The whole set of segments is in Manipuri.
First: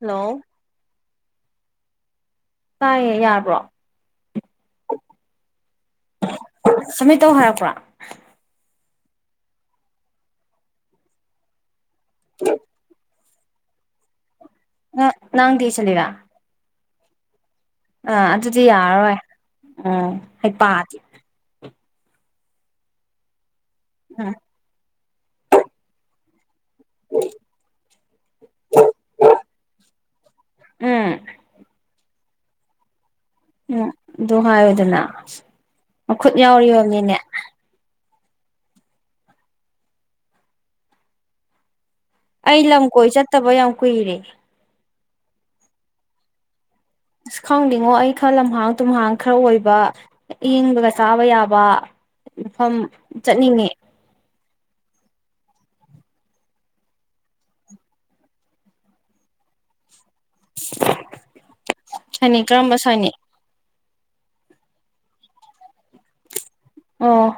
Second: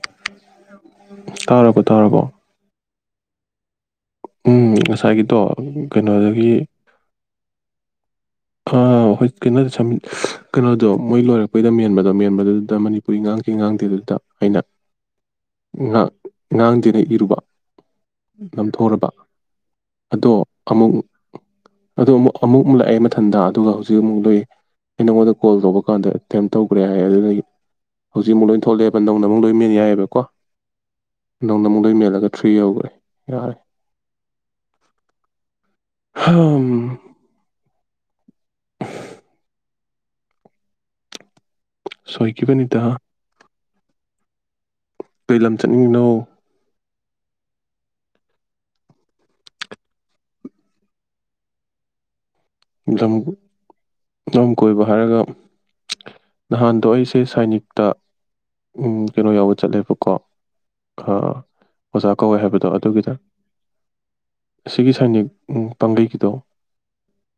ꯍꯜꯂꯣ ꯇꯥꯇꯇꯇꯇ ꯇꯥꯔꯕꯣ ꯇꯥꯔꯕꯣ ꯇꯥꯏꯌꯦ ꯌꯥꯔꯕꯣ ꯎꯨꯝ ꯉꯁꯥꯏꯒꯤꯗꯣ ꯀꯩꯅꯣꯗꯒꯤ ꯁꯝꯃꯤꯠ ꯇꯧ ꯍꯥꯏꯔꯛꯄ꯭ꯔꯣ ꯈ ꯍꯣꯏ ꯀꯩꯅꯣꯗ ꯁꯃꯤꯗ ꯀꯩꯅꯣꯗꯣ ꯃꯣꯏ ꯂꯣꯏꯔꯛꯄꯩꯗ ꯃꯦꯟꯕ ꯃꯦꯟꯕꯗꯨꯗ ꯃꯅꯤ ꯀꯨꯏ ꯉꯥꯡꯒꯤ ꯉꯥꯡꯗꯦ ꯑꯗꯨꯗ ꯑꯩꯅ ꯅꯪꯗꯤ ꯉ ꯉꯥꯡꯗꯤ ꯏꯔꯨꯕ ꯑ ꯑꯗꯨꯗꯤ ꯅꯝꯊꯣꯔꯕ ꯌꯥꯔꯔꯣꯏ ꯎꯨꯝ ꯑꯗꯣ ꯑꯃꯨꯛ ꯍꯩꯄꯥꯗꯤ ꯑꯗꯣ ꯑꯃꯨꯛ ꯑꯃꯨꯛ ꯂꯥꯛꯑꯦ ꯃꯊꯟꯗ ꯑꯗꯨꯒ ꯍꯧꯖꯤꯛ ꯑꯃꯨꯛ ꯎꯝ ꯂꯨꯏ ꯑꯩ ꯅꯉꯣꯟꯗ ꯀꯣꯜ ꯇꯨꯕ ꯀꯥꯟꯗ ꯀꯌꯤꯝ ꯇꯧꯈ꯭ꯔꯦ ꯍꯥꯏ ꯑꯗꯨꯅꯗ ꯍꯧꯖꯤꯛꯃꯨꯛ ꯂꯣꯏꯅ ꯊꯣꯛꯂꯛꯑꯦꯕ ꯅꯧꯅ ꯑꯃꯨꯛ ꯂꯣꯏ ꯃꯦꯟ ꯌꯥꯏꯑꯕ ꯀꯣ ꯎꯝ ꯅꯧꯅ ꯃꯨꯛ ꯂꯣꯏ ꯃꯦꯜꯂꯨ ꯗꯒ ꯊ꯭ꯔꯤ ꯌꯧꯒ꯭ꯔꯦ ꯌꯥꯔꯦ ꯑꯗꯣ ꯍꯥꯏꯌꯨꯗꯅ ꯃꯈꯨꯠ ꯌꯥꯎꯔꯤ ꯍꯝ ꯑꯣꯏꯔꯝꯅꯤꯅꯦ ꯑꯩ ꯁꯣꯏꯈꯤꯕꯅꯤꯗ ꯂꯝ-ꯀꯣꯏ ꯆꯠꯇꯕ ꯌꯥꯝ ꯀꯨꯏꯔꯦ ꯀꯔꯤ ꯂꯝ ꯆꯠꯅꯤꯡꯉꯤꯅꯣ ꯑꯁ ꯈꯪꯗꯦꯉꯣ ꯑꯩ ꯈꯥ ꯂꯝꯍꯥꯡ-ꯇꯨꯝꯍꯥꯡ ꯈꯔ ꯑꯣꯏꯕ ꯑꯥꯏꯡꯕꯒ ꯆꯥꯕ ꯌꯥꯕ ꯃꯐꯝ ꯂꯝ ꯆꯠꯅꯤꯡꯉꯦ- ꯂꯝ ꯀꯣꯏꯕ ꯍꯥꯏꯔꯒ ꯅꯍꯥꯟꯗꯣ ꯑꯩꯁꯦ ꯁꯥꯏꯅꯤꯛꯇ ꯎꯨꯝ ꯀꯩꯅꯣ ꯌꯥꯎꯕ ꯆꯠꯂꯦꯕꯀꯣ ꯈ ꯑꯣꯖꯥ ꯀꯧꯋꯦ ꯁꯥꯏꯅꯤꯛ ꯍꯥꯏꯕꯗꯣ ꯀꯔꯝꯕ ꯑꯗꯨꯒꯤꯗ ꯁꯥꯏꯅꯤꯛ ꯑꯁꯤꯒꯤ ꯁꯥꯏꯅꯤꯛ ꯄꯥꯡꯒꯩꯒꯤꯗꯣ ꯑꯣ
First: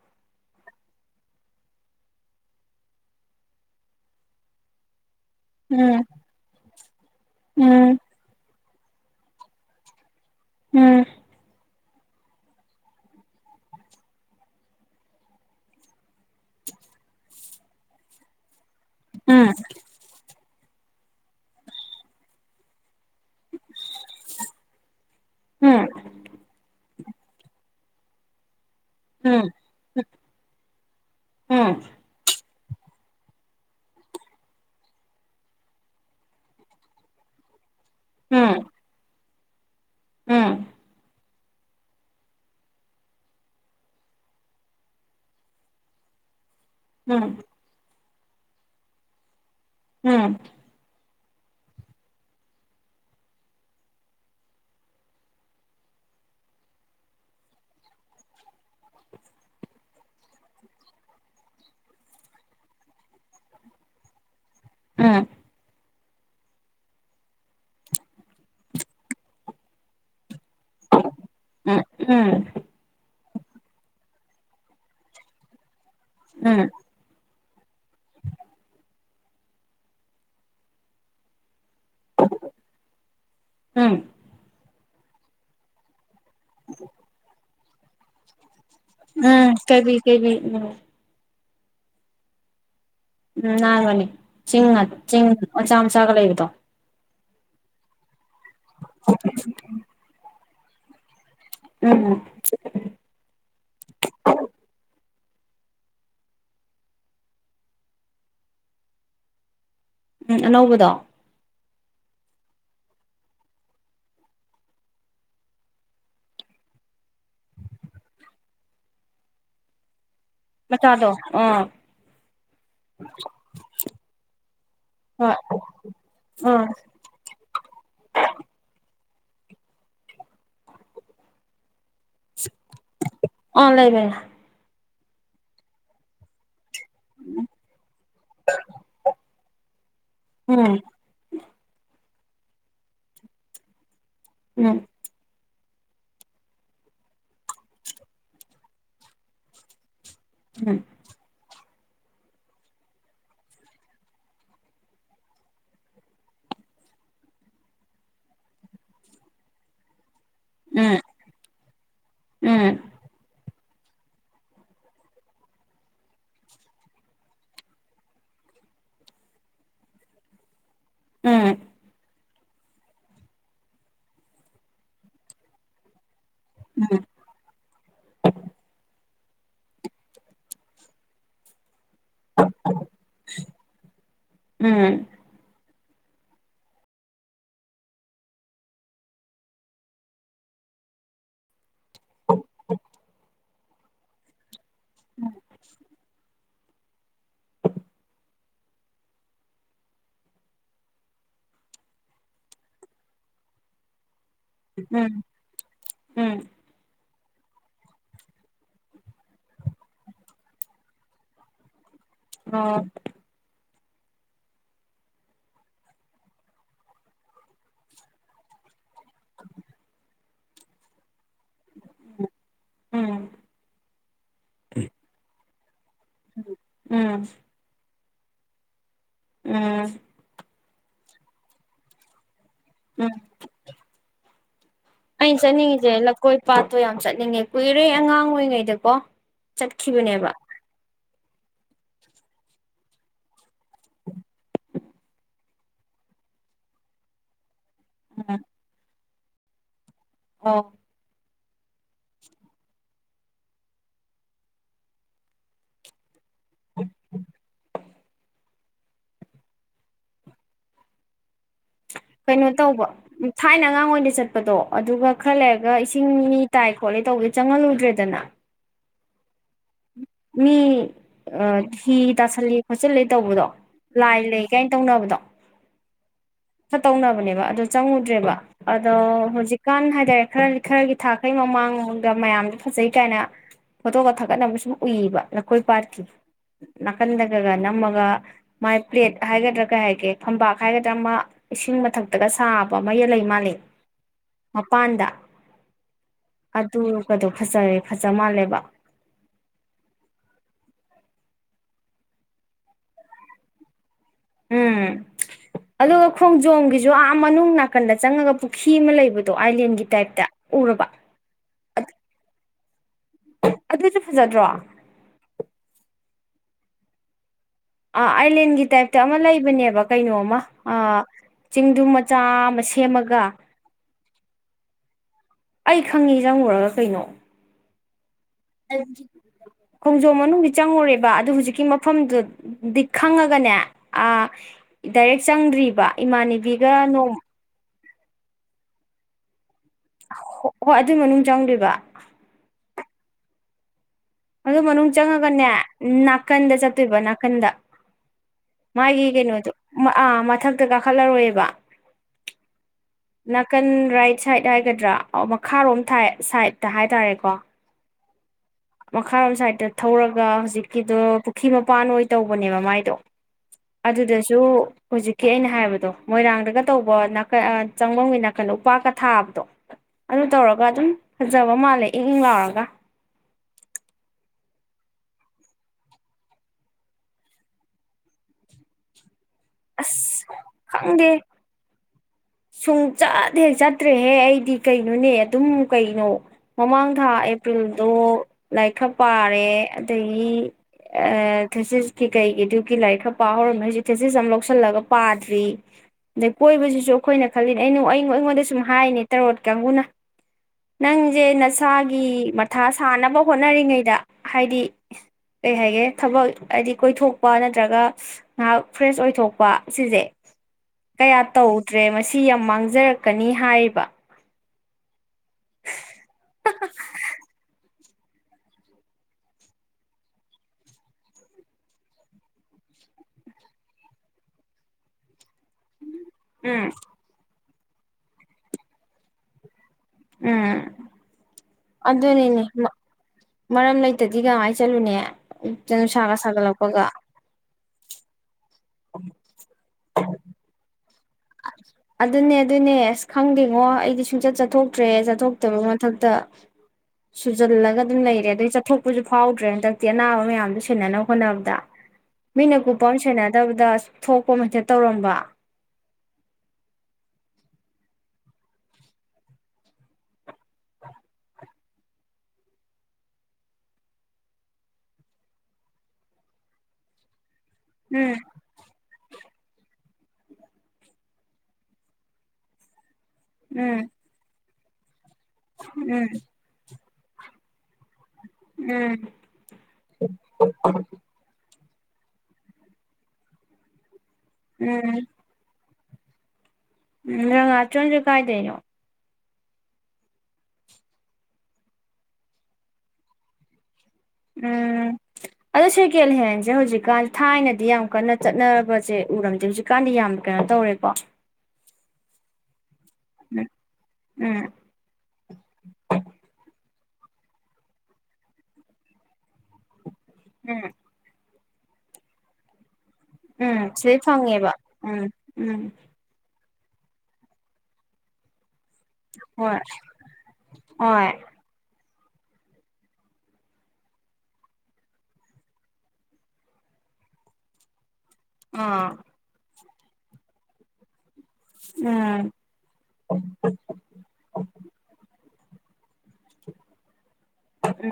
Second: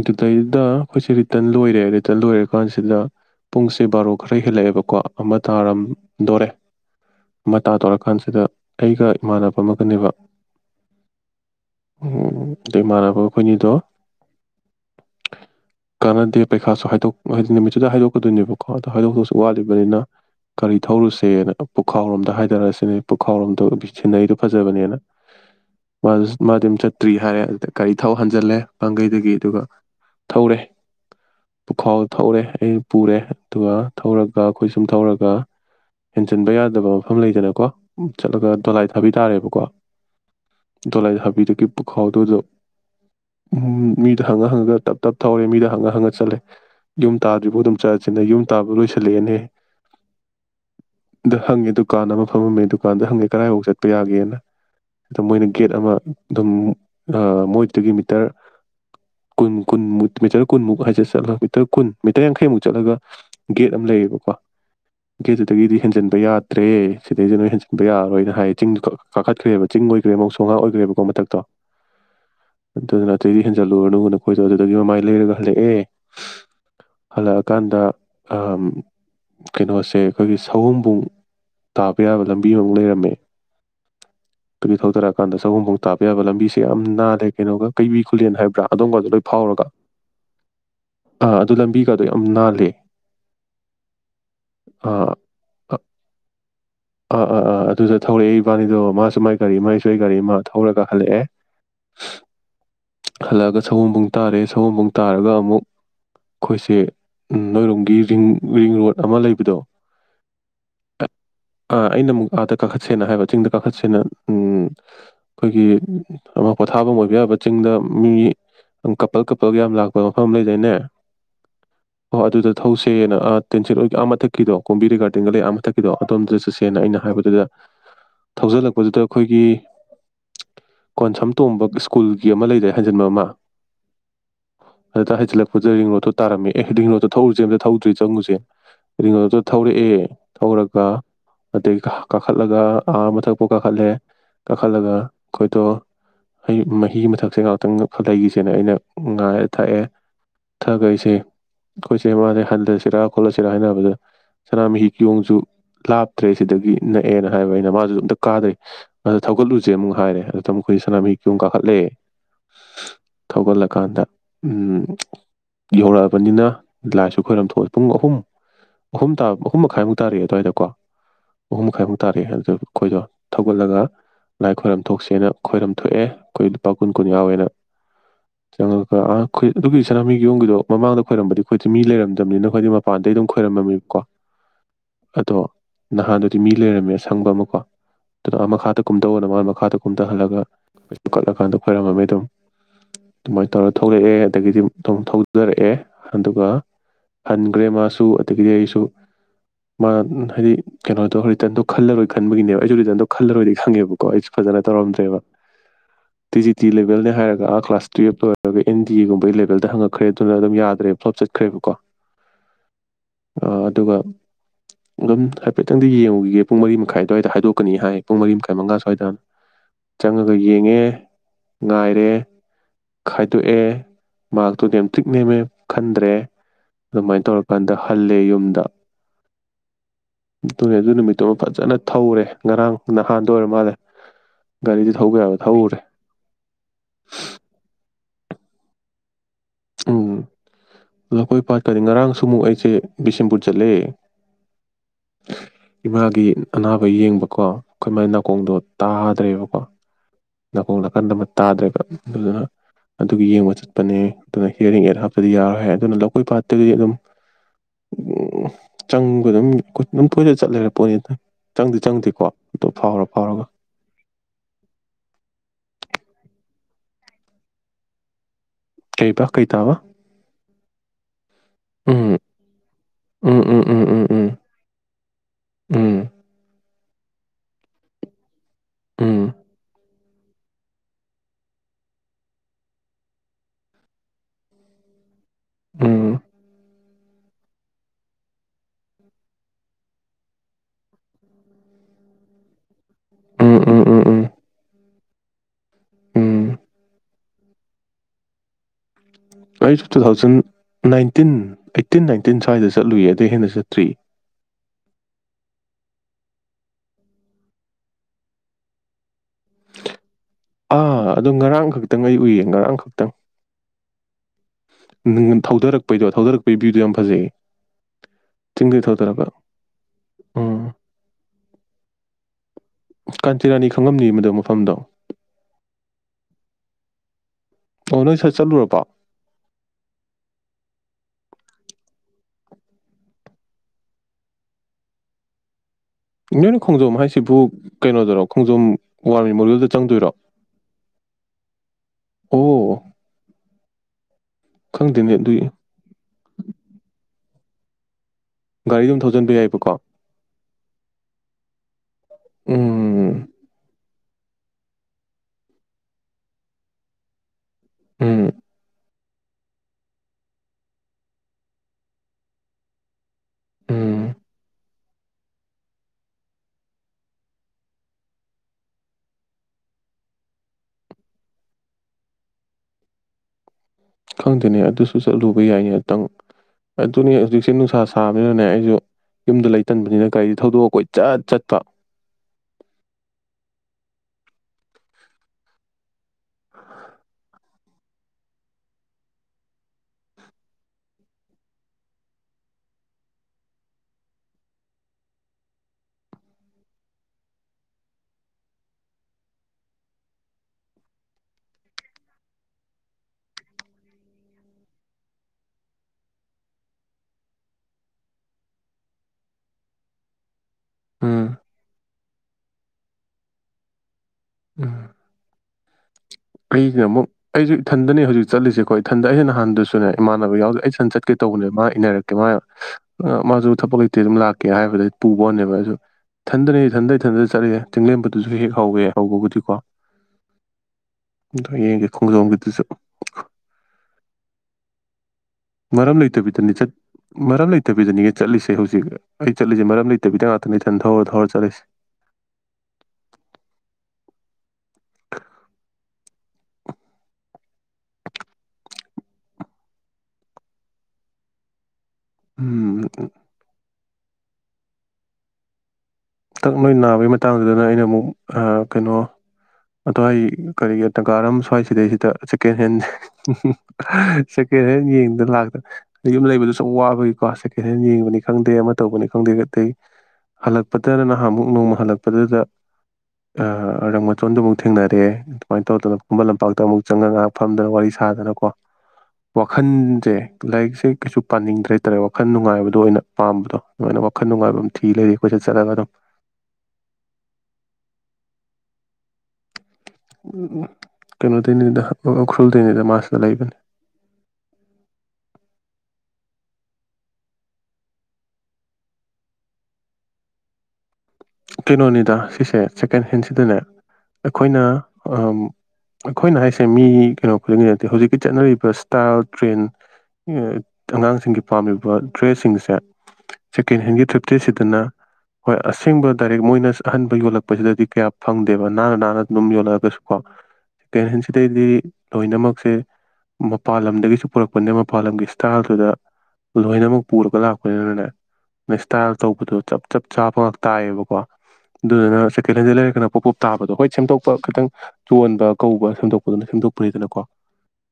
ꯑꯗꯨꯗꯩꯗ ꯑꯩꯈꯣꯏꯁꯦ ꯔꯤꯇꯟ ꯂꯣꯏꯔꯦ ꯔꯤꯇꯟ ꯂꯣꯏꯔꯀꯥꯟꯁꯤꯗ ꯄꯨꯡꯁꯦ ꯕꯥꯔꯣ ꯈꯔ ꯍꯦꯜꯂꯛꯑꯦꯕꯀꯣ ꯑꯃ ꯎꯝ ꯇꯥꯔꯝ-ꯗꯣꯔꯦ ꯑꯃ ꯎꯝ ꯇꯥꯗꯣꯔꯀꯥꯟꯁꯤꯗ ꯑꯩꯒ ꯏꯃꯥꯟꯅꯕ ꯑꯃꯒꯥꯅꯦꯕ ꯎꯨꯝ ꯎꯝ ꯑꯗꯨ ꯏꯃꯥꯟꯅꯕ ꯈꯣꯏꯅꯤꯗꯣ ꯀꯥꯟꯅꯗꯦ ꯄꯩꯈꯥꯁꯨ ꯍꯥꯏꯗꯣꯛ ꯍꯥꯏꯗꯤ ꯅꯨꯃꯤꯠꯇꯨꯗ ꯍꯥꯏꯗꯣꯛꯀꯗꯣꯏꯅꯦꯕ ꯈꯥꯗꯣ ꯍꯥꯏꯗꯣꯛꯇꯧꯁꯨ ꯎꯝ ꯋꯥꯠꯂꯤꯕꯅꯤꯅ ꯒꯔꯤ ꯊꯧꯔꯨꯁꯦꯅ ꯄꯨꯈꯥꯎꯔꯣꯝꯗ ꯍꯥꯏꯗꯔꯛꯑꯁꯤ ꯄꯨꯈꯥꯎꯔꯣꯝꯗ ꯁꯤꯟꯅꯔꯤꯗꯣ ꯐꯖꯕꯅꯦꯅ ꯎꯝ ꯃꯥ ꯃꯥꯗꯤꯝ ꯆꯠ ꯇ꯭ꯔꯤ ꯍꯥꯏꯔꯦ ꯒꯥꯔꯤ ꯊꯥꯎ ꯍꯥꯟꯖꯤꯜꯂꯦ ꯄꯥꯡꯒꯩꯗꯒꯤ ꯎꯝ ꯑꯗꯨꯒ ꯊꯧꯔꯦ ꯎꯝ ꯎꯝ ꯄꯨꯈꯥꯎꯗ ꯊꯧꯔꯦ ꯑꯩꯁ ꯄꯨꯔꯦ ꯑꯗꯨꯒ ꯊꯧꯔꯒ ꯑꯩꯈꯣꯏ ꯁꯨꯝ ꯊꯧꯔꯒ ꯍꯦꯟꯖꯟꯕ ꯌꯥꯗꯕ ꯃꯐꯝ ꯂꯩꯗꯅꯀꯣ ꯎꯨꯝ ꯆꯠꯂꯒ ꯎꯝ ꯗꯣꯂꯥꯏ ꯊꯥꯕꯤ ꯇꯔꯦꯕ ꯀꯣ ꯎꯝ ꯗꯣꯂꯥꯏ ꯊꯥꯕꯤꯗ ꯍꯤꯞꯄ ꯈꯥꯎꯗꯣꯗꯨ ꯎꯝ ꯃꯤꯗ ꯍꯪꯉ-ꯍꯪꯉꯒ ꯇꯞ ꯇꯞ ꯊꯧꯔꯦ ꯃꯤꯗ ꯍꯪꯉ-ꯍꯪꯉ ꯆꯠꯂꯦ ꯌꯨꯝ ꯎꯝ ꯇꯥꯗ꯭ꯔꯤꯕꯥꯎ ꯑꯗꯨꯝ ꯆꯠ ꯁꯤꯅ ꯌꯨꯝ ꯇꯥꯕ ꯂꯣꯏꯁꯤꯜꯂꯦꯑꯦꯅꯦ ꯎꯨꯝ ꯗ ꯍꯪꯉꯦ ꯗꯨꯀꯥꯟ ꯑꯃ ꯐꯝꯃꯝꯃꯦ ꯗꯨꯀꯥꯟꯗ ꯍꯪꯉꯦ ꯀꯗꯥꯥꯏꯐꯥꯎ ꯆꯠꯄ ꯌꯥꯒꯦꯅ ꯑꯗ ꯃꯣꯏꯅ ꯒꯦꯠ ꯑꯃ ꯑꯗꯨꯝ ꯑꯥ ꯃꯣꯏꯗꯒꯤ ꯃꯤꯇꯔ ꯀꯨꯟ ꯀꯨꯟꯃꯨ ꯃꯤꯇꯔ ꯀꯨꯟꯃꯨꯛ ꯍꯥꯏꯁꯦ ꯆꯠꯂꯒ ꯃꯤꯇꯔ ꯀꯨꯟ ꯃꯤꯇꯔ ꯌꯥꯡꯈꯩꯃꯨꯛ ꯆꯠꯂꯒ ꯒꯦꯠ ꯑꯃ ꯂꯩꯌꯦꯕꯀꯣ ꯎꯝ ꯈꯩ ꯗꯨꯗꯒꯤꯗꯤ ꯍꯦꯟꯖꯤꯟ ꯌꯥꯗ꯭ꯔꯦ ꯁꯤꯗꯩꯗꯤ ꯅꯣꯏ ꯍꯦꯟꯖꯤꯟꯕ ꯌꯥꯔꯣꯏꯅ ꯍꯥꯏꯌꯦ ꯆꯤꯡ ꯀꯥꯈꯠꯈ꯭ꯔꯦꯕ ꯆꯤꯡ ꯑꯣꯏ ꯃꯣꯡꯁꯣꯡ ꯉꯥꯛ ꯑꯣꯏꯈ꯭ꯔꯦꯕꯀꯣ ꯃꯊꯛꯇ ꯎꯝ ꯎꯝ ꯑꯗꯨꯅ ꯑꯇꯩꯗꯤ ꯍꯦꯟꯖꯜꯂꯨꯔꯅꯨ ꯅꯈꯣꯏꯗꯨ ꯑꯗꯨꯗꯒꯤ ꯃꯃꯥꯏ ꯂꯩꯔꯒ ꯍꯜꯂꯛꯑꯦ ꯎꯨꯝ ꯍꯜꯂꯛꯑꯀꯥꯟꯗ ꯑꯥ ꯀꯩꯅꯣꯁꯦ ꯑꯩꯈꯣꯏꯒꯤ ꯁꯋꯣꯝꯕꯨꯡ ꯇꯥꯕ ꯌꯥꯕ ꯂꯝꯕꯤ ꯑꯃ ꯂꯩꯔꯝꯃꯦ ꯎꯝ ꯑꯗꯨ- ꯊꯧꯗꯔꯑꯀꯥꯟꯗ ꯁꯥꯋꯣꯝꯕꯨꯡ ꯇꯥꯕ ꯌꯕ ꯂꯝꯕꯤꯁꯦ ꯌꯥꯝ ꯅꯥꯜ ꯀꯩꯅꯣꯒ ꯀꯩꯕꯤ ꯈꯨꯂꯦꯟ ꯍꯥꯏꯕ꯭ꯔ ꯎꯨꯝ ꯀꯩꯕꯤ ꯀꯩꯕꯤ ꯎꯨꯝ ꯑꯥ ꯑꯗꯨ ꯂꯝꯕꯤꯒꯗꯣ ꯌꯥꯝ ꯅꯥꯜꯂꯦ ꯎꯝ ꯅꯥꯟꯕꯅꯤ ꯆꯤꯡ ꯑꯥ ꯆꯤꯡ ꯃꯆꯥ ꯃꯆꯥꯒ ꯂꯩꯕꯗꯣ ꯑ ꯑꯥ ꯑꯗꯨꯗ ꯊꯧꯔꯛꯑꯦ ꯏꯕꯅꯤꯗꯣ ꯃꯥꯁꯨ ꯃꯥꯏ ꯒꯥꯔꯤ ꯑꯃ ꯑꯩꯁꯨ ꯑꯩ ꯒꯥꯔꯤ ꯑꯃ ꯊꯧꯔꯒ ꯀꯥꯈꯠꯂꯛꯑꯦ ꯎꯝ ꯎꯝ ꯍꯜꯂꯛꯑꯒ ꯁꯒꯣꯝꯕꯨꯡ ꯇꯥꯔꯦ ꯁꯒꯣꯝꯕꯨꯡ ꯇꯥꯔ ꯑꯗꯨꯒ ꯑꯃꯨꯛ ꯑꯩꯈꯣꯏꯁꯦ ꯅꯣꯏꯔꯣꯝꯒꯤ ꯔꯤꯡ ꯔꯤꯡ ꯔꯣꯗ ꯑꯃ ꯂꯩꯕꯗꯣ ꯎꯝ ꯑꯅꯧꯕꯗꯣ ꯑ ꯑꯩꯅ ꯑꯃꯨꯛ ꯑꯥꯗ ꯀꯥꯈꯠꯁꯦꯅ ꯍꯥꯏꯕ ꯆꯤꯡꯗ ꯀꯥꯈꯠꯁꯦꯅ ꯎꯝ ꯑꯩꯈꯣꯏꯒꯤ ꯑꯃ ꯄꯣꯊꯥꯐꯝ ꯑꯣꯏꯕ ꯌꯥꯕ ꯆꯤꯡꯗ ꯃꯤ ꯀꯄꯜ ꯀꯄꯜꯒ ꯌꯥꯝ ꯂꯥꯛꯄꯗꯣ ꯃꯐꯝ ꯂꯩꯗꯥꯏꯅꯦ ꯃꯆꯥꯗꯣ ꯑꯥ ꯍꯣ ꯑꯗꯨꯗ ꯊꯧꯁꯦꯅ ꯇꯦꯟꯁꯤꯠ ꯔꯣꯗ ꯑꯥ ꯃꯊꯛꯀꯤꯗꯣ ꯀꯣꯝꯕꯤꯔꯩ ꯒꯥꯔꯗꯦꯟꯒ ꯍꯣꯏ ꯂꯩꯕ ꯑꯥ ꯃꯊꯛꯀꯤꯗꯣ ꯑꯗꯣꯝꯗ ꯑꯥ ꯆꯠꯁꯦꯅ ꯑꯩꯅ ꯍꯥꯏꯕꯗꯨꯗ ꯊꯧꯖꯤꯜꯂꯛꯄꯗꯨꯗ ꯑꯩꯈꯣꯏꯒꯤ ꯀꯣꯟꯁꯝ ꯇꯣꯝꯕꯒ ꯁ꯭ꯀꯨꯜꯒꯤ ꯑꯃ ꯂꯩꯗꯥꯏ ꯍꯥꯏꯖꯤꯟꯕꯝ ꯑꯃ ꯑꯥ ꯂꯩꯕꯅꯦ ꯑꯗꯨꯗ ꯍꯩꯖꯤꯜꯂꯛꯄꯗꯨꯗ ꯔꯤꯡ ꯔꯣꯗꯇꯣ ꯇꯥꯔꯝꯃꯦ ꯑꯦ ꯔꯤꯡ ꯔꯣꯗꯇꯣ ꯊꯧꯔꯨꯁꯦ ꯑꯝꯇ ꯊꯧꯗ꯭ꯔꯤ ꯆꯪꯉꯨꯁꯦ ꯔꯤꯡ ꯔꯣꯗꯇꯨꯗ ꯊꯧꯔꯛꯑꯦ ꯎꯝ ꯊꯧꯔꯒ ꯑꯗꯩ ꯀꯥꯈꯠꯂꯒ ꯑꯥ ꯃꯊꯛꯄꯨꯛ ꯀꯥꯈꯠꯂꯦ ꯎꯝ ꯀꯈꯥꯠꯂꯒ ꯈꯣꯏꯗꯣ ꯍꯩ ꯃꯍꯤ ꯑꯃ ꯊꯛꯁꯦ ꯉꯥꯏꯍꯥꯛꯇꯪ ꯂꯩꯒꯤꯁꯦꯅ ꯑꯩꯅ ꯉꯥꯏꯔ ꯊꯥꯛꯑꯦ ꯊꯛ ꯎꯝ ꯑꯒ ꯑꯩꯁꯦ ꯑꯩꯈꯣꯏꯁꯦ ꯃꯥꯅꯦ ꯍꯟꯂꯁꯤꯔꯥ ꯈꯣꯠꯂꯁꯤꯔꯥ ꯍꯥꯏꯅꯕꯗꯨꯗ ꯁꯅꯥꯃꯍꯤ ꯀꯤꯌꯣꯡꯁꯨ ꯂꯥꯞꯇ꯭ꯔꯦ ꯁꯤꯗꯒꯤ ꯅꯛꯑꯦꯅ ꯍꯥꯏꯕ ꯑꯩꯅ ꯃꯥꯁꯨ ꯑꯝꯇ ꯀꯥꯗꯩ ꯃꯥꯁꯨ ꯊꯧꯒꯠꯂꯨꯁꯦ ꯑꯃꯨꯛ ꯍꯥꯏꯔꯦ ꯈꯣꯏ ꯎꯝ ꯁꯅꯝꯃꯤ [inaudible] ꯌꯨꯝ ꯀꯥꯈꯠꯂꯛꯑꯦ ꯎꯝ ꯊꯧꯒꯠꯂꯛ ꯀꯥꯟꯗ ꯌꯧꯔꯛꯑꯕꯅꯤꯅ ꯂꯥꯏꯁꯨ ꯈꯣꯏꯔꯝ ꯊꯣꯛꯑꯦ ꯄꯨꯡ ꯑꯍꯨꯝ ꯑꯍꯨꯝ ꯑꯍꯨꯝ ꯃꯈꯥꯏꯃꯨꯛ ꯇꯥꯔꯛꯑꯦ ꯑꯗꯨ꯭ꯋꯥꯏꯗꯀꯣ ꯎꯝ ꯑꯍꯨꯝ ꯃꯈꯥꯏꯃꯨꯛ ꯇꯥꯔꯦ ꯍꯥꯏ ꯑꯩꯈꯣꯏꯗꯣ ꯊꯧꯒꯠꯂꯒ ꯂꯥꯏ ꯈꯣꯏꯔꯝ ꯊꯣꯛꯁꯦꯅ ꯈꯣꯏꯔꯝ ꯊꯣꯛꯑꯦ ꯑꯩꯈꯣꯏ ꯂꯨꯄꯥ ꯀꯨꯟ ꯀꯨꯟ ꯌꯥꯎꯋꯦꯅ ꯆꯪꯉꯒ ꯑꯈꯣꯏ ꯑꯗꯨꯒꯤ ꯁꯅꯥꯃꯤꯍꯤ ꯀꯤꯌꯣꯡꯒꯤꯗꯣ ꯃꯃꯥꯡꯗ ꯈꯣꯏꯔꯝꯕꯗꯤ ꯀꯨꯏꯗ꯭ꯔꯤ ꯃꯤ ꯂꯩꯔꯝꯃꯤ ꯗꯝꯅꯤꯅ ꯑꯩꯈꯣꯏꯗꯤ ꯃꯄꯥꯟꯗꯩ ꯑꯗꯨꯝ ꯈꯣꯏꯔꯝꯃꯝꯃꯦꯕꯀꯣ ꯎꯝ ꯎꯝ ꯑꯗꯣ ꯅꯍꯥꯟꯗꯨꯗꯤ ꯃꯤ ꯂꯩꯔꯝꯃꯦ ꯑꯁꯪꯕ ꯑꯃꯀꯣ ꯑꯗꯨꯗ ꯑꯥ ꯃꯈꯥꯗ ꯀꯨꯝꯊꯧꯑꯣꯅ ꯃꯥꯅ ꯃꯈꯥꯗ ꯀꯨꯝꯊꯍꯜꯂꯒ ꯀꯠꯂꯀꯥꯟꯗ ꯈꯣꯏꯔꯝꯃꯝꯃꯦ ꯑꯗꯨꯝ ꯑꯗꯨꯃꯥꯏꯅ ꯇꯧꯔ ꯊꯣꯛꯂꯛꯑꯦ ꯑꯗꯒꯤꯗꯤ ꯊꯧꯗꯔꯛꯑꯦ ꯑꯗꯨꯒ ꯍꯟꯈ꯭ꯔꯦ ꯃꯥꯁꯨ ꯑꯗꯒꯤꯗꯤ ꯑꯩꯁꯨ ꯃꯥ ꯍꯥꯏꯗꯤ ꯀꯩꯅꯣꯗꯣ ꯔꯤꯇꯔꯟꯗꯣ ꯈꯜꯂꯔꯣꯏ ꯈꯟꯕꯒꯤꯅꯦꯕ ꯑꯩꯁꯨ ꯔꯤꯇꯔꯟꯗꯣ ꯈꯜꯂꯔꯣꯏꯗꯤ ꯈꯪꯉꯦꯕꯀꯣ ꯑꯩꯁꯨ ꯐꯖꯅ ꯎꯝ ꯇꯧꯔꯝꯗ꯭ꯔꯦꯕ ꯎꯝ ꯇꯤꯖꯤ ꯊꯤ ꯂꯦꯕꯦꯜ ꯍꯥꯏꯔꯒ ꯀ꯭ꯂꯥꯁ ꯇꯨꯌꯦꯜꯞ ꯂꯣꯏꯔꯒ ꯑꯦ ꯗꯤ ꯑꯦꯒꯨꯝꯕꯒꯤ ꯂꯦꯕꯦꯜꯗ ꯍꯪꯉꯛꯈ꯭ꯔꯦ ꯑꯗꯨꯅ ꯑꯗꯨꯝ ꯌꯥꯗ꯭ꯔꯦꯕ ꯐꯂꯣꯞ ꯆꯠꯈ꯭ꯔꯦꯕꯀꯣ ꯑꯥ [unintelligible] ꯑꯗꯨꯒ ꯑꯗꯨꯝ ꯍꯥꯏꯐꯦꯠꯇꯪꯗꯤ ꯌꯦꯡꯉꯨꯈꯤꯒꯦ ꯄꯨꯡ ꯃꯔꯤ ꯃꯈꯥꯏ ꯑꯗꯨꯋꯥꯏꯗ ꯍꯥꯏꯗꯣꯛꯀꯅꯤ ꯍꯥꯏ ꯄꯨꯡ ꯃꯔꯤ ꯃꯈꯥꯏ ꯃꯉꯥ ꯁ꯭ꯋꯥꯏꯗ [unintelligible] ꯆꯪꯉꯒ ꯌꯦꯡꯉꯦ ꯉꯥꯏꯔꯦ ꯎꯝ ꯈꯥꯏꯗꯣꯛꯑꯦ ꯃꯥꯛꯇꯣ ꯅꯦꯝꯇꯤꯛ ꯅꯦꯝꯃꯦ ꯈꯟꯗ꯭ꯔꯦ ꯎꯝ ꯑꯗꯨꯃꯥꯏꯅ ꯎꯝ ꯇꯧꯔꯀꯥꯟꯗ ꯍꯜꯂꯦ ꯌꯨꯝꯗ ꯎꯝ ꯇꯣꯏꯅ ꯑꯗꯨꯏ ꯅꯨꯃꯤꯠꯇꯨꯃ ꯐꯖꯅ ꯊꯧꯔꯦ ꯉꯔꯥꯡ ꯎꯝ ꯅꯍꯥꯟꯗ ꯑꯣꯏꯔ ꯃꯥꯜꯂꯦ ꯒꯥꯔꯤꯗꯤ ꯊꯧꯕ ꯌꯥꯕ ꯑꯩꯅ ꯊꯧꯔꯨꯔꯦ ꯆꯠꯅꯤꯡꯉꯤꯁꯦ ꯂꯧꯀꯣꯏ ꯄꯥꯠꯇꯣ ꯌꯥꯝ ꯆꯠꯅꯤꯡꯉꯦ ꯀꯨꯏꯔꯦ ꯑꯉꯥꯡ ꯑꯣꯏꯉꯩꯗꯀꯣ ꯆꯠꯈꯤꯕꯅꯦꯕ ꯂꯧꯀꯣꯏ ꯄꯥꯠꯀꯅꯤ ꯉꯔꯥꯡꯁꯨ ꯑꯃꯨꯛ ꯑꯩꯁꯦ ꯕꯤꯁꯦꯝꯄꯨꯔ ꯆꯠꯂꯦ ꯏꯃꯥꯒꯤ ꯑꯅꯥꯕ ꯌꯦꯡꯕꯀꯣ ꯑꯩꯈꯣꯏ ꯃꯥꯏ ꯎꯝ ꯅꯥꯀꯣꯡꯗꯣ ꯇꯥ ꯕꯀꯣ ꯑꯣ ꯅꯥꯀꯣꯡ ꯅꯥꯀꯟꯗ ꯑꯃ ꯇꯥꯗ꯭ꯔꯦꯕ ꯑꯗꯨꯗꯨꯅ ꯑꯗꯨꯒꯤ ꯌꯦꯡꯕ ꯆꯠꯄꯅꯦ ꯑꯗꯨꯅ ꯍꯤꯌꯔꯤꯡ ꯑꯦꯠ ꯍꯥꯞꯇꯔꯥꯗꯤ ꯌꯥꯔꯔꯣꯏ ꯍꯥꯏ ꯑꯗꯨꯅ ꯂꯧꯀꯣꯏ ꯄꯥꯠ ꯇꯒꯤꯗꯤ ꯑꯗꯨꯝ ꯆꯪꯕ ꯑꯗꯨꯝ ꯑꯗꯨꯝ ꯀꯣꯏꯅ ꯆꯠ ꯂꯩꯔ ꯄꯣꯠꯅꯤꯗ ꯀꯩꯅꯣ ꯇꯧꯕ ꯊꯥꯏꯅ ꯑꯉꯥꯡ ꯑꯣꯏꯅ ꯆꯠꯄꯗꯣ ꯑꯗꯨꯒ ꯈꯔ ꯂꯩꯔꯒ ꯃꯤ ꯇꯥꯏ ꯈꯣꯠꯂꯦ ꯇꯧꯕꯗꯩꯩ ꯆꯪꯍꯜꯂꯨꯗ꯭ꯔꯦꯗꯅ ꯀꯩꯕ ꯀꯩ ꯇꯥꯕ ꯃꯤ ꯍꯤ ꯎꯝ ꯇꯥꯁꯜꯂꯤ ꯈꯣꯠꯆꯤꯜꯂꯤ ꯎꯝ ꯇꯧꯕꯗꯣ ꯎꯝ ꯎꯝ ꯂꯥꯏ ꯎꯝ ꯂꯩ ꯀꯥꯏꯅ ꯇꯧꯅꯕꯗꯣ ꯎꯝ ꯈꯔ ꯇꯧꯅꯕꯅꯦꯕ ꯑꯗꯨꯗ ꯆꯪꯉꯨꯗ꯭ꯔꯦꯕ ꯑꯗꯣ ꯎꯝ ꯍꯧꯖꯤꯛꯀꯥꯟ ꯍꯥꯏ ꯍꯥꯏꯇꯥꯔꯦ ꯈꯔꯗꯤ ꯈꯔꯒꯤ ꯊꯥ ꯈꯔ ꯃꯃꯥꯡꯗ ꯃꯌꯥꯝꯁꯣ ꯐꯖꯩ ꯀꯥꯏꯅ ꯐꯣꯇꯣꯒ ꯊꯥꯒꯠꯅꯕꯁꯨ ꯎꯏꯕ ꯂꯧꯀꯣꯏ ꯎꯝ ꯄꯥꯠꯀꯤ ꯎꯝ ꯅꯥꯀꯟꯗꯒꯒ ꯅꯝꯃꯒ ꯃꯥꯏ ꯄ꯭ꯂꯦꯠ ꯍꯥꯏꯒꯗ꯭ꯔꯥ ꯀꯩ ꯍꯥꯏꯒꯦ ꯐꯝꯄꯥꯛ ꯍꯥꯏꯒꯗ꯭ꯔꯥ ꯑꯃ ꯏꯁꯤꯡ ꯃꯊꯛꯇꯒ ꯁꯥꯕ ꯃꯌꯦꯛ ꯂꯩ ꯃꯥꯂꯦ ꯎꯝ ꯎꯝ ꯎꯝ ꯎꯝ ꯃꯄꯥꯟꯗ ꯎꯝ ꯑꯗꯨ ꯀꯗꯣ ꯐꯖꯔꯦ ꯐꯖ ꯃꯥꯜꯂꯦꯕ ꯑꯩꯁꯨ two thousand nineteen eighteen nineteen ꯁ꯭ꯋꯥꯏꯗ ꯆꯠꯂꯨꯏ ꯑꯗꯏ ꯍꯦꯟꯅ ꯆꯠꯇ꯭ꯔꯤ꯫ ꯎꯝ ꯑꯗꯨꯒ ꯈꯣꯡꯖꯣꯝꯒꯤꯁꯨ ꯑꯥ ꯃꯅꯨꯡ ꯅꯥꯀꯟꯗ ꯆꯪꯉꯒ ꯄꯨꯈ꯭ꯔꯤ ꯑꯃ ꯂꯩꯕꯗ꯫ ꯑꯥ ꯑꯗꯨ ꯉꯔꯥꯡ ꯈꯛꯇꯪ ꯑꯩ ꯎꯏꯌꯦ ꯉꯔꯥꯡ ꯈꯛꯇꯪ꯫ ꯑꯗꯨꯁꯨ ꯐꯖꯗ꯭ꯔꯣ꯫ ꯅ ꯊꯧꯗꯔꯛꯄꯩꯗꯣ꯫ ꯊꯧꯗꯔꯛꯄ ꯚ꯭ꯌꯨꯗꯨ ꯌꯥꯝ ꯐꯖꯩꯌꯦ꯫ ꯑꯑꯥꯏꯂꯦꯟꯒꯤ ꯆꯤꯡꯗꯩ ꯇꯥꯏꯞꯇ ꯑꯃ ꯊꯧꯗꯔꯒ ꯂꯩꯕꯅꯦꯕ ꯀꯩꯅꯣꯃ ꯎꯝ ꯑ ꯆꯤꯡꯗꯨ ꯃꯆꯥ ꯑꯃ ꯁꯦꯝꯃꯒ ꯑꯗꯨ ꯃꯐꯝꯗꯣ ꯑꯩ ꯈꯪꯉꯤ ꯆꯪꯉꯨꯔꯒ ꯀꯩꯅꯣ꯫ ꯑꯣ ꯅꫭꯏ ꯈꯣꯡꯖꯣꯝ ꯃꯅꯨꯡꯗꯤ ꯆꯪꯉꯨꯔꯦꯕ ꯑꯗꯨ ꯍꯧꯖꯤꯛ ꯀꯤ ꯃꯐꯝꯗꯨꯗꯤ ꯈꯪꯉꯒꯅꯦ ꯑ ꯗꯥꯏꯔꯦꯛ ꯆꯪꯗ꯭ꯔꯤꯕ꯫ ꯅꯣꯏꯅ ꯏꯃꯥꯟꯅꯕꯤꯒ ꯈꯣꯡꯖꯣꯝꯝ ꯅꯣꯡ ꯍꯥꯏꯁꯤꯕꯨ ꯀꯩꯅꯣꯗꯔꯣ ꯈꯣꯡꯖꯣꯝ ꯋꯥꯔ ꯃꯦꯃꯣꯔꯤꯌꯦꯜꯗ ꯆꯪꯗꯣꯏꯔꯣ ꯍꯣꯏ ꯑꯗꯨꯏ ꯃꯅꯨꯡ ꯆꯪꯗꯣꯏꯕ꯫ ꯑꯣ ꯑꯗꯨ ꯃꯅꯨꯡ ꯈꯪꯗꯦꯅꯦ ꯑꯗꯨꯏ ꯆꯪꯉꯒꯅꯦ ꯅꯥꯀꯟꯗ ꯆꯠꯇꯣꯏꯕ꯫ ꯀꯟꯗ꯫ ꯒꯥꯔꯤ ꯑꯗꯨꯝ ꯃꯥꯒꯤ ꯊꯧꯖꯤꯟꯕ ꯀꯩꯅꯣꯗꯣ ꯌꯥꯏꯕꯀꯣ ꯑ ꯃꯊꯛꯇ ꯀꯥꯈꯠꯂꯔꯣꯏꯕ꯫ ꯎꯝ ꯅꯀꯟ ꯔꯥꯏꯠ ꯁꯥꯏꯠ ꯍꯥꯏꯒꯗ꯭ꯔꯥ ꯃꯈꯥꯔꯣꯝ ꯊꯥꯏꯠ ꯁꯥꯏꯗꯠꯇ ꯍꯥꯏꯇꯥꯔꯦꯀꯣ꯫ ꯎꯝ꯫ ꯃꯈꯥꯔꯣꯝ ꯁꯥꯏꯗꯠꯇ ꯊꯧꯔꯒ ꯍꯧꯖꯤꯛꯀꯤꯗꯣ ꯄꯨꯈꯤ ꯃꯄꯥꯟ ꯑꯣꯏ ꯇꯧꯕꯅꯦꯕ ꯃꯥꯏꯗꯣ꯫ ꯎꯝ ꯑꯗꯨꯗꯁꯨ ꯍꯧꯖꯤꯛꯀꯤ ꯑꯩꯅ ꯍꯥꯏꯕꯗꯣ ꯃꯣꯏꯔꯥꯡꯗꯒ ꯇꯧꯕ ꯅꯥꯀꯟ ꯑ ꯆꯪꯕꯝꯒꯤ ꯅꯥꯀꯟ ꯎꯄꯥꯛꯀ ꯊꯥꯕꯗꯣ ꯑꯗꯨ ꯇꯧꯔꯒ ꯑꯗꯨꯝ ꯐꯖꯕ ꯃꯥꯜꯂꯦ ꯏꯪ - ꯏꯪ ꯂꯥꯎꯔꯒ꯫ ꯈꯪꯗꯦꯅꯦ ꯑꯗꯨꯁꯨ ꯆꯠꯂꯨꯕ ꯌꯥꯏꯅꯤꯇꯪ ꯑꯗꯨꯅꯤ ꯍꯧꯖꯤꯛꯁꯦ ꯅꯨꯡꯁꯥ ꯁꯥꯕꯅꯤꯅꯅꯦ ꯑꯩꯁꯨ ꯌꯨꯝꯗ ꯂꯩꯇꯟꯕꯅꯤꯅ ꯑꯁ ꯒꯥꯔꯤ ꯊꯧꯗꯣꯛꯑ ꯀꫭꯏꯆꯠ ꯆꯠꯄ꯫ ꯁꯨꯡ ꯆꯠ ꯍꯦꯛ ꯆꯠꯇ꯭ꯔꯦꯍꯦ ꯑꯩꯗꯤ ꯀꯩꯅꯣꯅꯦ ꯑꯗꯨꯝ ꯀꯩꯅꯣ ꯃꯃꯥꯡ ꯊꯥ ꯄ꯭ꯔꯤꯜꯗꯣ ꯂꯥꯏꯔꯤꯛ ꯈꯔ ꯄꯥꯔꯦ ꯑꯗꯒꯤ ꯊꯦꯁꯤꯁ ꯀꯤ ꯀꯩꯒꯤꯗꯨꯒꯤ ꯂꯥꯏꯔꯤꯛ ꯈꯔ ꯄꯥ ꯍꯧꯔꯝꯃꯦ ꯍꯧꯖꯤꯛ ꯊꯦꯁꯤꯁ ꯑꯃ ꯂꯧꯁꯜꯂꯒ ꯄꯥꯗ꯭ꯔꯤ ꯑꯗꯩ ꯀꯣꯏꯕꯁꯤꯁꯨ ꯑꯩꯈꫭꯏꯅ ꯈꯜꯂꯤꯅꯦ ꯑꯩꯩꯅ ꯈꯜꯂꯤꯅꯦ ꯑꯩꯉꯣꯟꯗ ꯁꯨꯝ ꯍꯥꯏꯅꯦ ꯇꯔꯣꯠ ꯀꯥꯡꯕꯨꯅ ꯅꯪꯁꯦ ꯅꯁꯥꯒꯤ ꯃꯊꯥ ꯁꯥꯥꯟꯅꯕ ꯍꯣꯠꯅꯔꯤꯉꯩꯗ ꯍꯥꯏꯗꯤ ꯀꯩ ꯍꯥꯏꯒꯦ ꯊꯕꯛ ꯍꯥꯏꯗꯤ ꯀꯣꯏꯊꯣꯛꯄ ꯅꯠꯇ꯭ꯔꯒ ꯉꯥꯛ ꯐ꯭ꯔꯦꯁ ꯑꯣꯏꯊꯣꯛꯄ ꯁꯤꯁꯦ ꯀꯌꯥ ꯎꯝ ꯇꯧ ꯇ꯭ꯔꯦ ꯃꯁꯤ ꯌꯥꯝ ꯃꯥꯡꯖꯔꯛꯀꯅꯤ ꯍꯥꯏꯔꯤꯕ꯫ ꯎꯝ꯫ ꯊꯟꯗꯅꯦ ꯍꯧꯖꯤꯛ ꯆꯠꯂꯤꯁꯦ ꯀꫭ ꯏꯊꯟꯗ ꯑꯩꯅ ꯅꯍꯥꯟꯗꯁꯨꯅꯦ ꯏꯃꯥꯟꯅꯕ ꯌꯥꯎꯍꯜꯂꫭꯏ ꯑꯩ ꯏꯊꯟ ꯆꯠꯀꯦ ꯇꯧꯕꯅꯦ ꯃꯥ ꯏꯟꯅꯔꯛꯀꯦ ꯃꯥ ꯃꯥꯁꯨ ꯊꯕꯛ ꯂꯩꯇꯦ ꯑꯗꯨꯝ ꯂꯥꯛꯀꯦ ꯍꯥꯏꯕꯗꯨ ꯄꯨꯕꯅꯦꯋꯥꯅꯤ ꯑꯩꯁꯨ ꯊꯟꯗꯅ ꯎꯝ ꯏꯊꯟꯗ ꯏꯊꯟꯗ ꯆꯠꯂꯦ꯫ ꯆꯤꯡꯂꯦꯝꯕꯗꯨꯁꯨ ꯍꯦꯛ ꯍꯧꯋꯦ ꯍꯧꯕꯕꯨꯗꯤꯀꯣ ꯎꯝ꯫ ꯑꯗꯣ ꯌꯦꯡꯒꯦ ꯑꯗꯨꯅꯤꯅꯦ ꯈꯣꯡꯖꯣꯝꯒꯤꯗꯨꯁꯨ ꯃꯔꯝ ꯂꯩꯇꯗꯤ ꯀꯃꯥꯏꯅ ꯆꯠꯂꯨꯅꯦ꯫ ꯃꯔꯝ ꯅꯨꯡꯁꯥꯒ ꯂꯩꯇꯕꯤꯗꯅꯤꯆꯠ ꯁꯥꯒꯠꯂꯛꯄꯒ ꯃꯔꯝ ꯂꯩ ꯇꯥꯕꯤꯗꯅꯤ ꯆꯠꯂꯤꯁꯦ ꯁꯦ ꯍꯧꯖꯤꯛ ꯑꯩ ꯆꯠꯂꯤꯁꯦ ꯃꯔꯝ ꯂꯩꯇꯕꯤꯗ ꯉꯥꯛꯇꯅꯦ ꯏꯊꯟ ꯊꯧꯔꯒ [unintelligible] ꯆꯠꯂꯤꯁꯤ ꯑꯗꯨꯅꯦ ꯑꯗꯨꯅꯦ ꯑꯁ ꯈꯪꯗꯦꯉꯣ ꯑꯩꯗꯤ ꯁꯨꯡꯆꯠ ꯆꯠꯊꯣꯛ ꯇ꯭ꯔꯦ ꯆꯠꯊꯣꯛꯇꯕꯩ ꯃꯊꯛꯇ ꯁꯨꯖꯜꯂꯒ ꯑꯗꯨꯝ ꯂꯩꯔꯦ ꯑꯗꯒꯤ ꯆꯠꯊꯣꯛꯄꯁꯨ ꯐꯥꯎꯗ꯭ꯔꯦ ꯍꯟꯗꯛꯇꯤ ꯑꯅꯥꯕ ꯃꯌꯥꯝꯗꯣ ꯁꯦꯟꯅꯕ ꯍꯣꯠꯅꯕꯗ ꯃꯤꯅꯥ ꯎꯝ ꯀꯨꯄ ꯑꯃꯥ ꯁꯦꯅꯗꯕꯗ ꯊꯣꯛꯄ ꯃꯥ ꯍꯦꯛꯇ ꯇꯧꯔꯝꯕ ꯍꯅꯇꯛ ꯂꯣꯏ ꯅꯥꯕꯩ ꯃꯇꯥꯡꯗꯨꯗ ꯑꯩꯅ ꯑꯃꯨꯛ ꯀꯩꯅꯣ ꯑꯗꯣ ꯑꯩ ꯀꯔꯤꯒ ꯗꯪꯀꯥꯔ ꯑꯃ ꯁ꯭ꯋꯥꯏ ꯁꯤꯗꯩꯁꯤꯗ ꯁꯦꯀꯦꯟ ꯍꯦꯟ [unintelligible] ꯁꯦꯀꯦꯟ ꯍꯦꯟ ꯌꯦꯡꯕ ꯂꯥꯛ ꯌꯨꯝ ꯂꯩꯕꯗꯨ ꯁꯨꯝ ꯋꯥꯕꯒꯤꯀꯣ ꯁꯦꯀꯦꯅ ꯍꯦꯅ ꯎꯝ ꯌꯦꯡꯕꯅꯤ ꯈꯪꯗꯦ ꯑꯃ ꯇꯧꯕꯅꯤ ꯈꯪꯗꯦ ꯑꯇꯩ ꯍꯜꯂꯛꯄꯗ ꯅꯍꯥꯟꯃꯨꯛ ꯅꯣꯡꯃ ꯍꯜꯂꯛꯄꯗꯨꯗ ꯑ ꯎꯝ [unintelligible] ꯑꯗꯨ ꯑꯃꯣꯛ ꯊꯦꯡꯅꯔꯦ ꯑꯗꯨꯃꯥꯏꯅ ꯇꯧꯗꯅ ꯎꯝ ꯈꯨꯨꯝꯟ ꯂꯝꯄꯥꯛꯇ ꯑꯃꯨ ꯆꯥꯉꯥ ꯉꯥꯍꯛ ꯐꯝꯗꯅ ꯋꯥꯔꯤ ꯁ ꯁꯥꯗꯅꯀꯣ ꯎꯝ ꯋꯥꯈꯟꯁꯦ ꯂꯥꯏꯔꯤꯛꯁꯦ ꯀꯩꯁꯨ ꯄꯥꯅꯤꯡꯗ꯭ꯔꯦ ꯇꯦ ꯋꯥꯈꯜ ꯅꯨꯡꯉꯥꯏꯕꯗꯨ ꯑꯣꯏꯅ ꯄꯥꯝꯕꯗꯣ ꯑꯗꯨꯃꯥꯏꯅ ꯋꯈꯟ ꯅꯨꯡꯉꯥꯏꯕ ꯑꯃ ꯊꯤ ꯎꯝ ꯂꯩꯔꯦ ꯀꯣꯏꯆꯠ ꯆꯠꯂꯒ ꯑꯗꯨꯝ ꯎꯝ ꯂ ꯉꯥ ꯆꯣꯅ ꯁꯦ ꯀꯥꯏꯗꯩꯅꯣ ꯀꯩꯅꯣꯗꯩꯅꯤꯗ ꯎꯈ꯭ꯔꯨꯜꯗꯩꯩꯅꯤꯗ ꯃꯥ ꯁꯤꯗ ꯂꯩꯕꯅꯤ ꯎꯝ ꯑꯗꯣ ꯁꯦꯀꯦꯟ ꯍꯦꯟꯁꯦ ꯍꯧꯖꯤꯛꯀꯥꯟ ꯊꯥꯏꯅꯗꯤ ꯌꯥꯝ ꯀꯟꯅ ꯆꯠꯅꯕꯁꯦ ꯎꯔꯝꯗꯦ ꯍꯧꯖꯤꯛꯀꯥꯟꯗꯤ ꯌꯥꯝ ꯀꯩꯅꯣ ꯇꯧꯔꯦꯀꯣ ꯀꯩꯅꯣꯅꯤꯗ ꯁꯤꯁꯦ ꯁꯦꯀꯦꯟ ꯍꯦꯟꯁꯤꯗꯅꯦ ꯎꯝ ꯎꯝ ꯑꯩꯈꯣꯏꯅ ꯑꯩꯈꯣꯏꯅ ꯍꯥꯏꯁꯦ ꯃꯤ ꯀꯩꯅꯣ ꯈꯨꯗꯤꯡ ꯅꯠꯇꯦ ꯍꯧꯖꯤꯛꯀꯤ ꯆꯠꯅꯔꯤꯕ ꯏꯁꯇꯥꯏꯜ ꯇ꯭ꯔꯦꯟ ꯎꯝ ꯑꯉꯥꯡꯁꯤꯡꯒꯤ ꯄꯥꯝꯃꯤꯕ ꯗ꯭ꯔꯦꯁꯁꯤꯡꯁꯦ ꯎꯝ ꯁꯦꯀꯦꯟ ꯁꯤꯗꯩ ꯍꯦꯟꯒꯤ ꯐꯪꯉꯦꯕ ꯊꯤꯞꯇꯤꯁꯤꯗꯅ ꯎꯝ ꯍꯣꯏ ꯎꯝ ꯑꯁꯦꯡꯕ ꯀꯔꯤ ꯃꯣꯏꯅ ꯑꯍꯕ ꯌꯣꯜꯂꯛꯄꯁꯤꯗꯗꯤ ꯀꯌꯥ ꯐꯪ ꯗꯦꯕ ꯅꯥꯟꯅ ꯅꯥꯟꯅ ꯑꯗꯨꯝ ꯍꯣꯏ ꯌꯣꯜꯂꯛꯑꯒꯁꯨ ꯀꯣ ꯍꯣꯏ ꯁꯦꯀꯦꯟ ꯍꯦꯟ ꯁꯤꯗꯩꯗꯤ ꯂꯣꯏꯅꯃꯛꯁꯦ ꯃꯄꯥꯟ ꯂꯝꯗꯒꯤꯁꯨ ꯄꯨꯔꯛꯄꯅꯦ ꯃꯄꯥꯟ ꯂꯝꯒꯤ ꯏꯁꯇꯥꯏꯜꯗꯨꯗ ꯂꯣꯏꯅꯃꯛ ꯄꯨꯔꯒ ꯂꯥꯛꯄꯅꯤꯅꯅꯦ ꯑꯥ ꯅꯁꯇꯥꯏꯜ ꯇꯧꯕꯗꯨ ꯆꯞ ꯆꯞ ꯆꯥꯕꯥ ꯇꯥꯏ ꯑꯗꯨꯗꯨꯅ ꯎꯝ ꯁꯦꯀꯦꯟ ꯍꯦꯟꯗꯩꯩ ꯂꯩꯔꯒꯅ ꯄꯣꯄꯣꯞ ꯇꯥꯕꯗꯣ ꯍꯣꯏ ꯁꯦꯝꯗꯣꯛꯄ ꯈꯤꯇꯪ ꯌꯣꯟꯕ ꯀꯧꯕ ꯁꯦꯝꯗꯣꯛꯄꯗꯨꯅ ꯁꯦꯝꯗꯣꯛꯄꯅꯤꯗꯅꯀꯣ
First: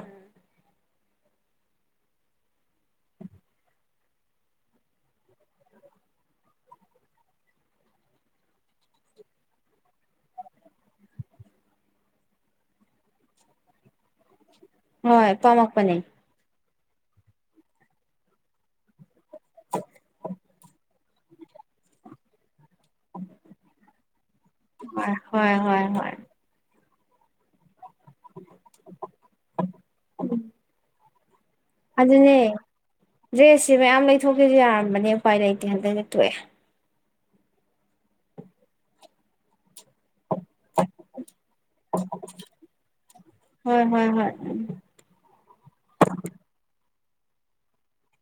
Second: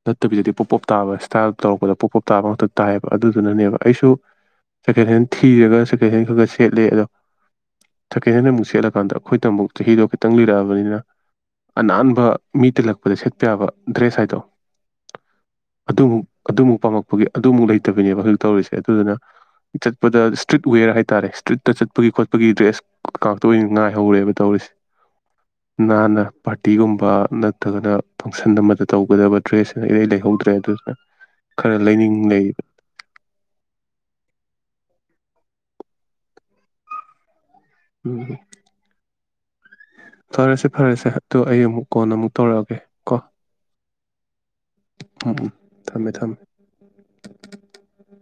ꯇꯠꯇꯕꯤꯗꯗꯤ ꯄꫭꯞ ꯄꫭꯞ꯫ ꯇꯥꯕ ꯏꯁꯇꯥꯏꯜ ꯇꯧꯔꯛꯄꯗ ꯄꯣꯞ ꯄꯣꯞ ꯇꯥꯕ ꯉꯛꯇ ꯇꯥꯏꯌꯦꯕ ꯑꯗꯨꯗꯨꯅꯅꯦꯕ ꯑꯩꯁꯨ ꯁꯦꯀꯦꯟ ꯍꯦꯟ ꯊꯤꯔꯒ ꯁꯦꯀꯦꯟ ꯍꯦꯟ ꯈ ꯈ ꯁꯦꯠꯂꯦ꯫ ꯑꯗꯣ ꯁꯀꯦꯟ ꯍꯦꯟꯗ ꯑꯃꯨꯛ ꯁꯦꯠꯂꯀꯥꯟꯗ ꯑꯩꯈꯣꯏꯗ ꯑꯃꯨꯛ ꯆꯍꯤꯗꯣ ꯈꯤꯇꯪ ꯂꯤꯔꯛꯑꯕꯅꯤꯅ ꯑꯅꯥꯟꯕ ꯃꯤ ꯇꯤꯜꯂꯛꯄꯗ ꯁꯦꯠꯄ ꯌꯥꯕ ꯗ꯭ꯔꯦꯁ ꯍꯥꯏꯗꯣ꯫ ꯍꯣꯏ ꯄꯥꯝꯃꯛꯄꯅꯦ꯫ ꯑꯗꯨꯃꯨꯛ ꯑꯗꯨꯃꯨꯛ ꯄꯥꯝꯃꯛꯄꯒꯤ ꯑꯗꯨꯃꯨꯛ ꯂꯩꯇꯕꯅꯦꯕ ꯍꯧꯖꯤꯛ ꯇꯧꯔꯤꯁꯦ ꯑꯗꯨꯗꯨꯅ꯫ ꯆꯠꯄꯗ ꯏꯁꯇ꯭ꯔꯤꯠ ꯋꯦꯔ ꯍꯥꯏ꯫ ꯇꯥꯔꯦ ꯏꯁ꯭ꯇ꯭ꯔꯤꯠꯇ ꯆꯠꯄꯒꯤ ꯈꯣꯠꯄꯒꯤ ꯗ꯭ꯔꯦꯁ꯫ [unintelligible] ꯉꯥꯏꯍꯧꯔꯦꯕ ꯇꯧꯔꯤꯁꯦ ꯍꯣꯏ ꯍꯣꯏ ꯍꯣꯏ ꯍꯣꯏ ꯅꯥꯟꯅ ꯄꯥꫪꯇꯤꯒꯨꯝ꯫ ꯕꯥ ꯅꯠꯇ꯭ꯔꯒꯅ꯫ ꯐꯪꯁꯟ ꯑꯃꯗ ꯇꯧꯒꯗꯕ ꯗ꯭ꯔꯦꯁꯁꯤ ꯏꯔꯩ ꯂꯩꯍꯧꯗ꯭ꯔꯦ ꯑꯗꯨꯗꯨꯅ꯫ ꯑꯗꯨꯅꯦ ꯗ꯭ꯔꯦꯁꯁꯦ ꯃꯌꯥꯝ ꯂꯩꯊꯣꯛꯀꯦꯁꯨ ꯌꯥꯔꯝꯕꯅꯦ꯫ ꯄꯥꯏ ꯂꯩꯇꯦ ꯍꯟꯇꯛ ꯇꫭꯛꯑꯦ꯫ ꯎꯝ꯫ ꯐꯔꯦꯁꯦ ꯐꯔꯦꯁꯦ ꯑꯗꯣ ꯑꯩ ꯑꯃꯨꯛ ꯀꯣꯟ ꯑꯃꯨꯛ ꯇꯧꯔꯛꯑꯒꯦ ꯀꯣ ꯍꯣꯏ ꯍꯣꯏ ꯍꯣꯏ ꯎꯝ ꯎꯝ ꯊꯝꯃꯦ ꯊꯝꯃꯦ꯫ [unintelligible]